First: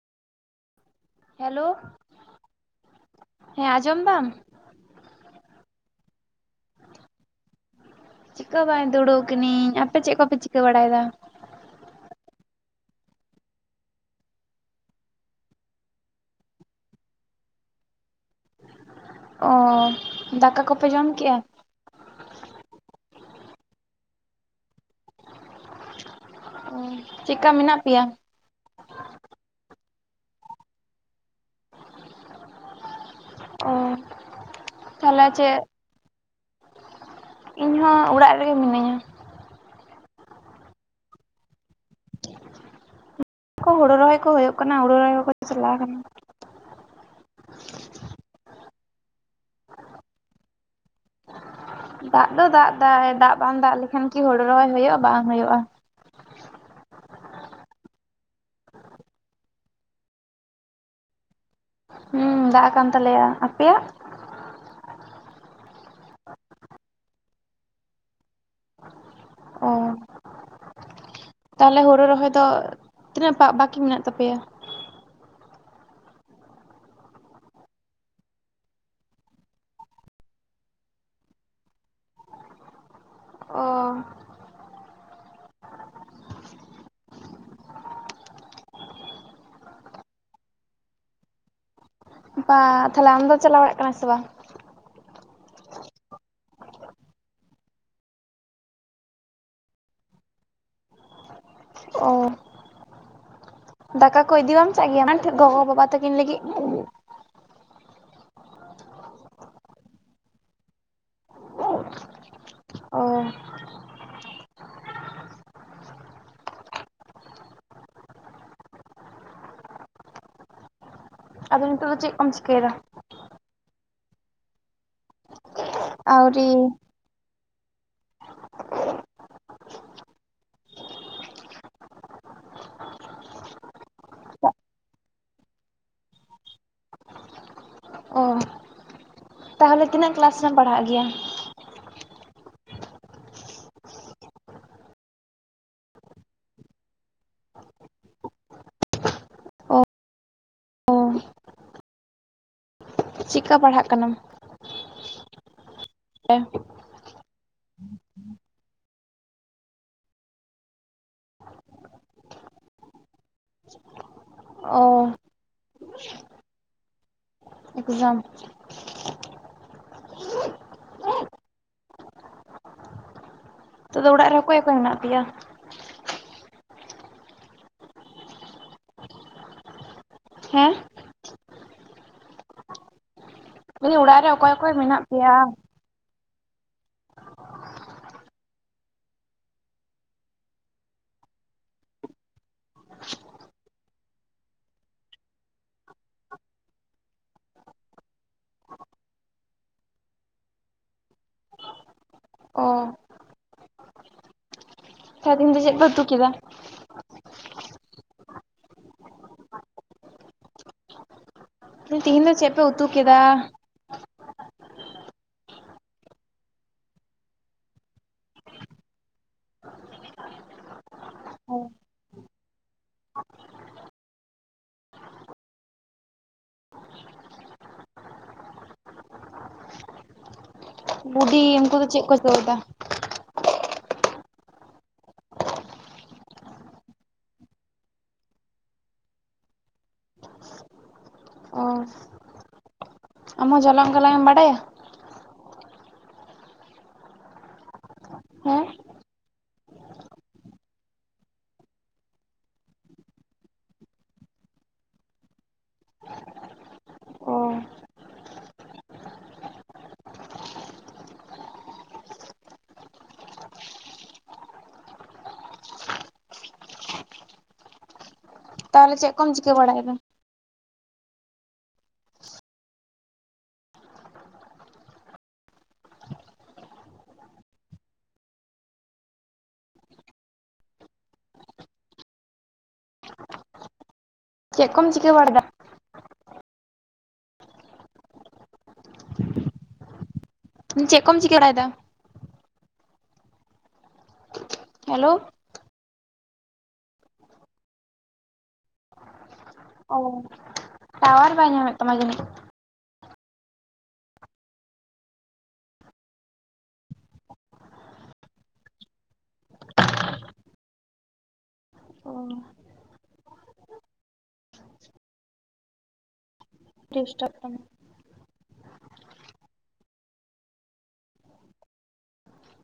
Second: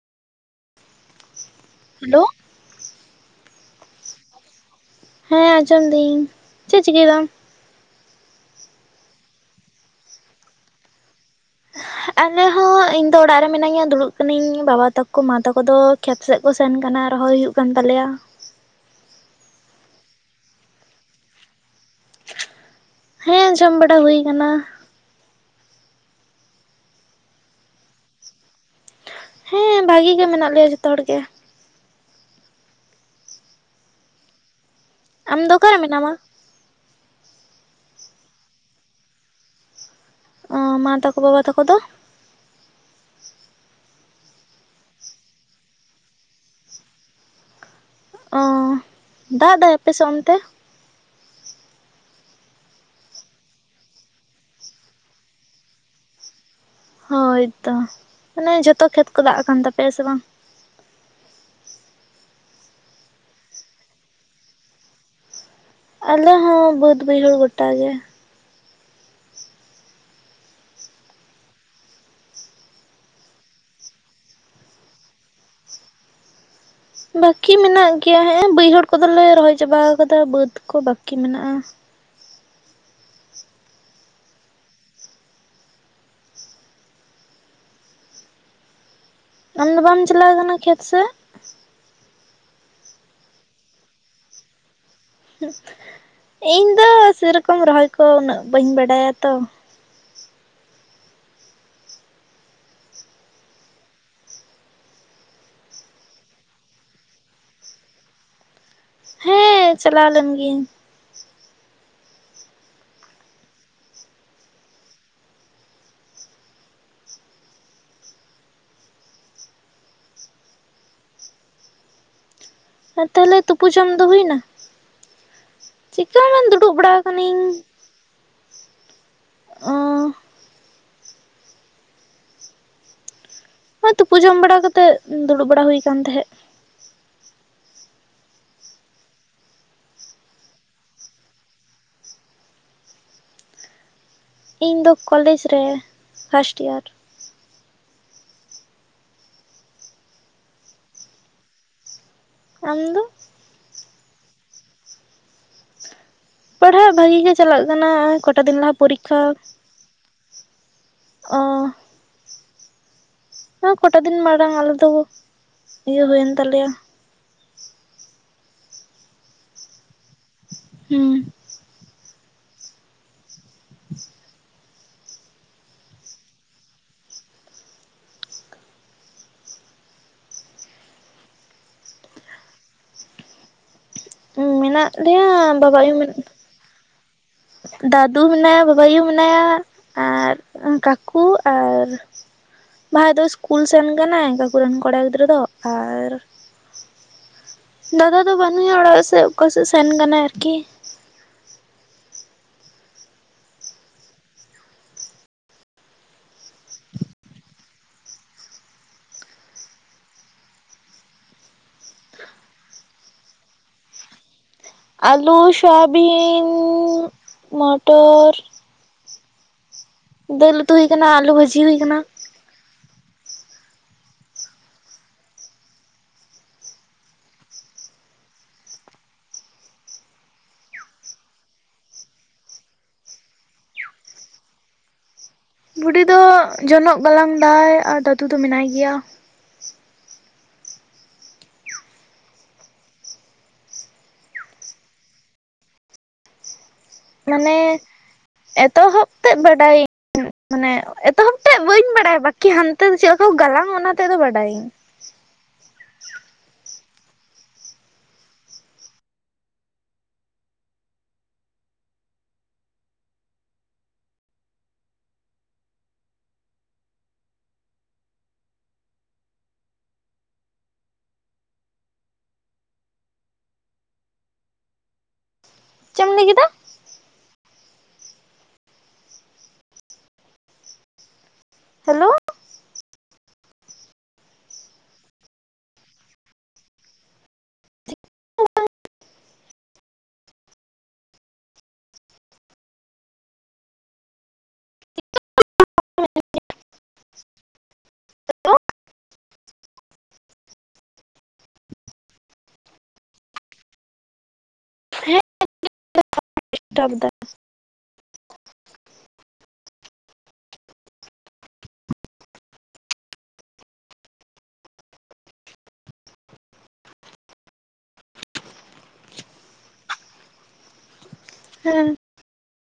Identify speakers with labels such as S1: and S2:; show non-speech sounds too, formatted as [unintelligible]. S1: Hello
S2: hello
S1: ᱦᱮᱸ ᱟᱸᱡᱚᱢ ᱫᱟᱢ᱾
S2: ᱦᱮᱸ ᱟᱸᱡᱚᱢ ᱫᱟᱹᱧ, ᱪᱮᱫ ᱪᱤᱠᱟᱹᱭ ᱫᱟᱢ?
S1: ᱪᱤᱠᱟᱹ ᱦᱚᱹ ᱵᱟᱝ ᱫᱩᱲᱩᱵ ᱠᱟᱹᱱᱟᱹᱧ, ᱟᱯᱮ ᱪᱮᱫ ᱠᱚᱯᱮ ᱪᱤᱠᱟᱹ ᱵᱟᱲᱟᱭ ᱮᱫᱟ?
S2: [unintelligible] ᱟᱞᱮ ᱦᱚᱸ ᱤᱧ ᱫᱚ ᱚᱲᱟᱜ ᱨᱮ ᱢᱤᱱᱟᱹᱧᱟ ᱫᱩᱲᱩᱵ ᱠᱟᱹᱱᱟᱹᱧ ᱵᱟᱵᱟ ᱛᱟᱠᱚ ᱢᱟ ᱛᱟᱠᱚ ᱫᱚ ᱠᱷᱮᱛ ᱥᱮᱫ ᱠᱚ ᱥᱮᱱ ᱠᱟᱱᱟ ᱨᱚᱦᱚᱭ ᱦᱩᱭᱩᱜ ᱠᱟᱱ ᱛᱟᱞᱮᱭᱟ᱾
S1: ᱚ ᱫᱟᱠᱟ ᱠᱚᱯᱮ ᱡᱚᱢ ᱠᱮᱜᱼᱟ?
S2: ᱦᱮᱸ ᱡᱚᱢ ᱵᱟᱲᱟ ᱦᱩᱭ ᱟᱠᱟᱱᱟ᱾
S1: ᱚ ᱪᱮᱫᱠᱟ ᱢᱮᱱᱟᱜ ᱯᱮᱭᱟ?
S2: ᱦᱮᱸ ᱵᱷᱟᱜᱤ ᱜᱮ ᱢᱮᱱᱟᱜ ᱞᱮᱭᱟ ᱡᱷᱚᱛᱚ ᱦᱚᱲ ᱜᱮ᱾
S1: ᱚ ᱛᱟᱦᱚᱞᱮ
S2: ᱟᱢ ᱫᱚ
S1: ᱪᱮᱫ
S2: ᱚᱠᱟᱨᱮ ᱢᱮᱱᱟᱢᱟ?
S1: ᱤᱧ ᱦᱚᱸ ᱚᱲᱟᱜ ᱨᱮᱜᱮ ᱢᱤᱱᱟᱹᱧᱟ᱾
S2: ᱚ ᱢᱟ ᱛᱟᱠᱚ ᱵᱟᱵᱟ ᱛᱟᱠᱚ ᱫᱚ?
S1: ᱦᱳᱲᱩ ᱨᱚᱦᱚᱭ ᱠᱚ ᱦᱩᱭᱩᱜ ᱠᱟᱱᱟ ᱦᱳᱲᱩ ᱨᱚᱦᱚᱭ ᱠᱚᱠᱚ ᱪᱟᱞᱟᱣ ᱟᱠᱟᱱᱟ᱾
S2: ᱚ ᱫᱟᱜ ᱫᱟᱭ ᱟᱯᱮᱥᱮᱜ ᱚᱱᱛᱮ?
S1: ᱫᱟᱜ ᱫᱚ ᱫᱟᱜ ᱫᱟᱭ ᱫᱟᱜ ᱵᱟᱝ ᱫᱟᱜ ᱞᱮᱠᱷᱟᱱ ᱠᱤ ᱦᱳᱲᱳ ᱨᱚᱦᱚᱭ ᱦᱩᱭᱩᱜ-ᱟ ᱵᱟᱝ ᱦᱩᱭᱩᱜ-ᱟ᱾
S2: ᱦᱳᱭ ᱛᱚ ᱢᱟᱱᱮ ᱡᱷᱚᱛᱚ ᱠᱷᱮᱛ ᱠᱚ ᱫᱟᱜ ᱟᱠᱟᱱ ᱛᱟᱯᱮᱭᱟ ᱥᱮ ᱵᱟᱝ?
S1: ᱦᱩᱸ ᱫᱟᱜ ᱟᱠᱟᱱ ᱛᱟᱞᱮᱭᱟ ᱟᱯᱮᱭᱟᱜ?
S2: ᱟᱞᱮ ᱦᱚᱸ ᱵᱟᱹᱫ ᱵᱟᱹᱭᱦᱟᱹᱲ ᱜᱚᱴᱟ ᱜᱮ᱾
S1: ᱚ ᱛᱟᱦᱚᱞᱮ ᱦᱩᱲᱩ ᱨᱚᱦᱚᱭ ᱫᱚ ᱛᱤᱱᱟᱹᱜᱴᱟ ᱵᱟᱠᱤ ᱢᱮᱱᱟᱜ ᱛᱟᱯᱮᱭᱟ?
S2: ᱵᱟᱠᱤ ᱢᱮᱱᱟᱜ ᱜᱮᱭᱟ ᱦᱮᱸᱜ ᱮ ᱵᱟᱹᱭᱦᱟᱹᱲ ᱠᱚᱫᱚᱞᱮ ᱨᱚᱦᱚᱭ ᱪᱟᱵᱟ ᱟᱠᱟᱫᱟ ᱵᱟᱹᱫ ᱠᱚ ᱵᱟᱠᱤ ᱢᱮᱱᱟᱜ-ᱟ᱾
S1: ᱚ
S2: ᱟᱢ ᱫᱚ ᱵᱟᱢ ᱪᱟᱞᱟᱣ ᱟᱠᱟᱱᱟ ᱠᱷᱮᱛ ᱥᱮᱜ?
S1: ᱵᱟ ᱛᱟᱦᱚᱞᱮ ᱟᱢ ᱫᱚ ᱪᱟᱞᱟᱜ ᱠᱟᱱᱟ ᱥᱮ ᱵᱟᱝ?
S2: ᱤᱧ ᱫᱚ ᱥᱮᱨᱚᱠᱚᱢ ᱨᱚᱦᱚᱭ ᱠᱚ ᱩᱱᱟᱹᱜ ᱵᱟᱹᱧ ᱵᱟᱰᱟᱭᱟ ᱛᱚ᱾
S1: ᱚᱻ ᱫᱟᱠᱟ ᱠᱚ ᱤᱫᱤ ᱵᱟᱢ ᱪᱟᱜ ᱜᱮᱭᱟ [unintelligible] ᱜᱚᱜᱚ ᱵᱟᱵᱟ ᱛᱟᱠᱤᱱ ᱞᱟᱹᱜᱤᱫ?
S2: ᱦᱮᱸ ᱪᱟᱞᱟᱣ ᱞᱮᱱ ᱜᱤᱭᱟᱹᱧ᱾
S1: ᱚᱻ ᱟᱫᱚ ᱱᱤᱛᱚᱜ ᱫᱚ ᱪᱮᱜ ᱠᱚᱢ ᱪᱤᱠᱟᱹᱭᱫᱟ?
S2: ᱟᱨ ᱛᱟᱦᱚᱞᱮ ᱛᱩᱯᱩ ᱡᱚᱢ ᱫᱚ ᱦᱩᱭ ᱮᱱᱟ? ᱪᱤᱠᱟᱹ ᱦᱚᱸ ᱵᱟᱝ
S1: ᱟᱹᱣᱨᱤ
S2: ᱫᱩᱲᱩᱵ ᱵᱟᱲᱟ ᱟᱠᱟᱱᱟᱹᱧ ᱚᱻ ᱦᱮᱸ ᱛᱩᱯᱩ ᱡᱚᱢ ᱵᱟᱲᱟ ᱠᱟᱛᱮᱜ ᱫᱩᱲᱩᱵ ᱵᱟᱲᱟ ᱦᱩᱭ ᱟᱠᱟᱱ ᱛᱟᱦᱮᱸᱜ᱾
S1: ᱚ᱾ ᱛᱟᱦᱚᱞᱮ ᱛᱤᱱᱟᱹᱜ ᱠᱞᱟᱥ ᱨᱮᱢ ᱯᱟᱲᱦᱟᱜ ᱜᱮᱭᱟ?
S2: ᱤᱧ ᱫᱚ ᱠᱚᱞᱮᱡᱽ ᱨᱮ ᱯᱷᱟᱥᱴ ᱤᱭᱟᱨ᱾
S1: ᱚ
S2: ᱟᱢ ᱫᱚ?
S1: ᱠᱟ ᱯᱟᱲᱦᱟᱜ ᱠᱟᱱᱟᱢ?
S2: [inaudible]
S1: [unintelligible]
S2: ᱯᱟᱲᱦᱟᱜ ᱵᱷᱟᱜᱤ ᱜᱮ ᱪᱟᱞᱟᱜ ᱠᱟᱱᱟ ᱦᱚᱜ-ᱚᱭ ᱠᱚᱴᱟ ᱫᱤᱱ ᱞᱟᱦᱟ ᱯᱚᱨᱤᱠᱷᱟ᱾ ᱚ᱾ ᱦᱮᱸ ᱠᱚᱴᱟ ᱫᱤᱱ ᱢᱟᱲᱟᱝ ᱟᱞᱮ
S1: ᱚ
S2: ᱫᱚ ᱤᱭᱟᱹ ᱦᱩᱭᱮᱱ ᱛᱟᱞᱮᱭᱟ᱾
S1: ᱮᱠᱡᱟᱢ᱾
S2: ᱦᱩᱸ᱾
S1: ᱱᱤᱛᱳᱜ ᱫᱚ ᱚᱲᱟᱜ ᱨᱮ ᱚᱠᱚᱭ ᱚᱠᱚᱭ ᱢᱮᱱᱟᱜ ᱯᱮᱭᱟ? ᱦᱮᱸ? ᱢᱮᱱᱫᱟᱹᱧ ᱚᱲᱟᱜ ᱨᱮ ᱚᱠᱚᱭ ᱚᱠᱚᱭ
S2: ᱢᱮᱱᱟᱜ ᱞᱮᱭᱟ
S1: ᱯᱮᱭᱟ
S2: ᱵᱟᱵᱟ ᱟᱭᱩ ᱢᱮ ᱫᱟᱫᱩ ᱢᱮᱱᱟᱭᱟ ᱵᱟᱵ ᱟᱭᱩ ᱢᱮᱱᱟᱭᱟ ᱟᱨ ᱠᱟᱠᱩ ᱟᱨ ᱵᱟᱦᱟᱭ ᱫᱚ ᱥᱤᱥᱠᱩᱞ ᱥᱮᱱ ᱠᱟᱱᱟᱭ ᱠᱟᱠᱩᱨᱮᱱ ᱠᱚᱲᱟ ᱜᱤᱫᱽᱨᱟᱹ ᱫᱚ ᱟᱨ ᱫᱟᱫᱟ ᱫᱚ ᱵᱟᱹᱱᱭ-ᱟ ᱚᱲᱟᱜ ᱥᱮᱜ ᱚᱠᱟᱥᱮᱫ ᱥᱮᱱ ᱠᱟᱱᱟᱭ ᱟᱨᱠᱤ᱾
S1: ᱚᱻ ᱥᱮᱫᱤᱱ ᱫᱚ ᱪᱮᱫ ᱯᱮ ᱩᱛᱩ ᱠᱮᱫᱟ? [unintelligible] ᱛᱦᱧ ᱫᱚ ᱪᱯᱜ ᱯᱮ ᱩᱛᱩ ᱠᱮᱫᱟ?
S2: ᱟᱞᱩ, ᱥᱳᱭᱟᱵᱤᱱ, ᱢᱚᱴᱚᱨ ᱫᱟᱹᱞ ᱩᱛᱩ ᱦᱩᱭ ᱟᱠᱟᱱᱟ, ᱟᱞᱩ ᱵᱷᱟᱹᱡᱦᱩᱭ ᱟᱠᱟᱱᱟ‍᱾
S1: [unintelligible] ᱩᱱᱠᱩ ᱫᱚ ᱪᱮᱜ ᱠᱚ ᱡᱚᱫᱟ?
S2: ᱵᱩᱰᱤ ᱫᱚ ᱡᱚᱱᱚᱜ ᱜᱟᱞᱟᱝ ᱫᱟᱭ ᱟᱨ ᱫᱟᱫᱩ ᱫᱚ ᱢᱮᱱᱟᱭ ᱜᱮᱭᱟ᱾
S1: [inaudible] ᱚ ᱟᱢ ᱦᱚᱸ ᱡᱚᱱᱚᱜ ᱜᱟᱞᱟᱝ ᱮᱢ ᱵᱟᱰᱟᱭᱟ᱾
S2: ᱢᱟᱱᱮ
S1: ᱦᱮᱸ
S2: ᱮᱛᱚᱦᱚᱵᱽ ᱛᱮᱫᱽ ᱵᱟᱰᱟᱭᱟ ᱧ, ᱢᱟᱱᱮ ᱮᱛᱚᱦᱚᱵ ᱴᱟᱜ ᱵᱟᱹᱧ ᱵᱟᱲᱟᱭᱟ ᱵᱟᱹᱠᱤ ᱦᱟᱱᱛᱮ ᱫᱚ ᱪᱮᱫᱠᱟ ᱠᱚ ᱜᱟᱞᱟᱝᱟ ᱚᱱᱟ ᱛᱮᱫᱽ ᱫᱚ ᱵᱟᱰᱟᱭᱟᱹᱧ᱾
S1: ᱚ ᱛᱟᱦᱚᱞᱮ ᱪᱮᱫ ᱠᱚᱢ ᱪᱤᱠᱟᱹ ᱵᱟᱲᱟᱭᱮᱫᱟ᱾
S2: ᱪᱮᱢ ᱞᱟᱹᱭ ᱠᱮᱫᱟ᱾ ᱦᱮᱞᱳ᱾
S1: ᱪᱮᱫ ᱠᱚᱢ ᱪᱤᱠᱟᱹ ᱵᱟᱲᱟᱭ ᱫᱟ᱾ ᱩ ᱪᱮᱜ ᱠᱚᱢ ᱪᱤᱠᱟᱹ ᱵᱟᱲᱟᱭᱫᱟ᱾ ᱦᱮᱞᱳ᱾ ᱚᱻ ᱴᱟᱣᱟᱨ ᱵᱟᱭ ᱧᱟᱢᱮᱫᱽ ᱛᱟᱢᱟ ᱡᱟᱱᱤᱡᱽ᱾
S2: ᱰᱤᱥᱴᱟᱵ ᱫᱟᱭ᱾
S1: ᱚᱻ ᱰᱤᱥᱴᱟᱵ ᱛᱟᱦᱮᱸᱱᱟᱭ᱾
S2: ᱦᱮᱸ᱾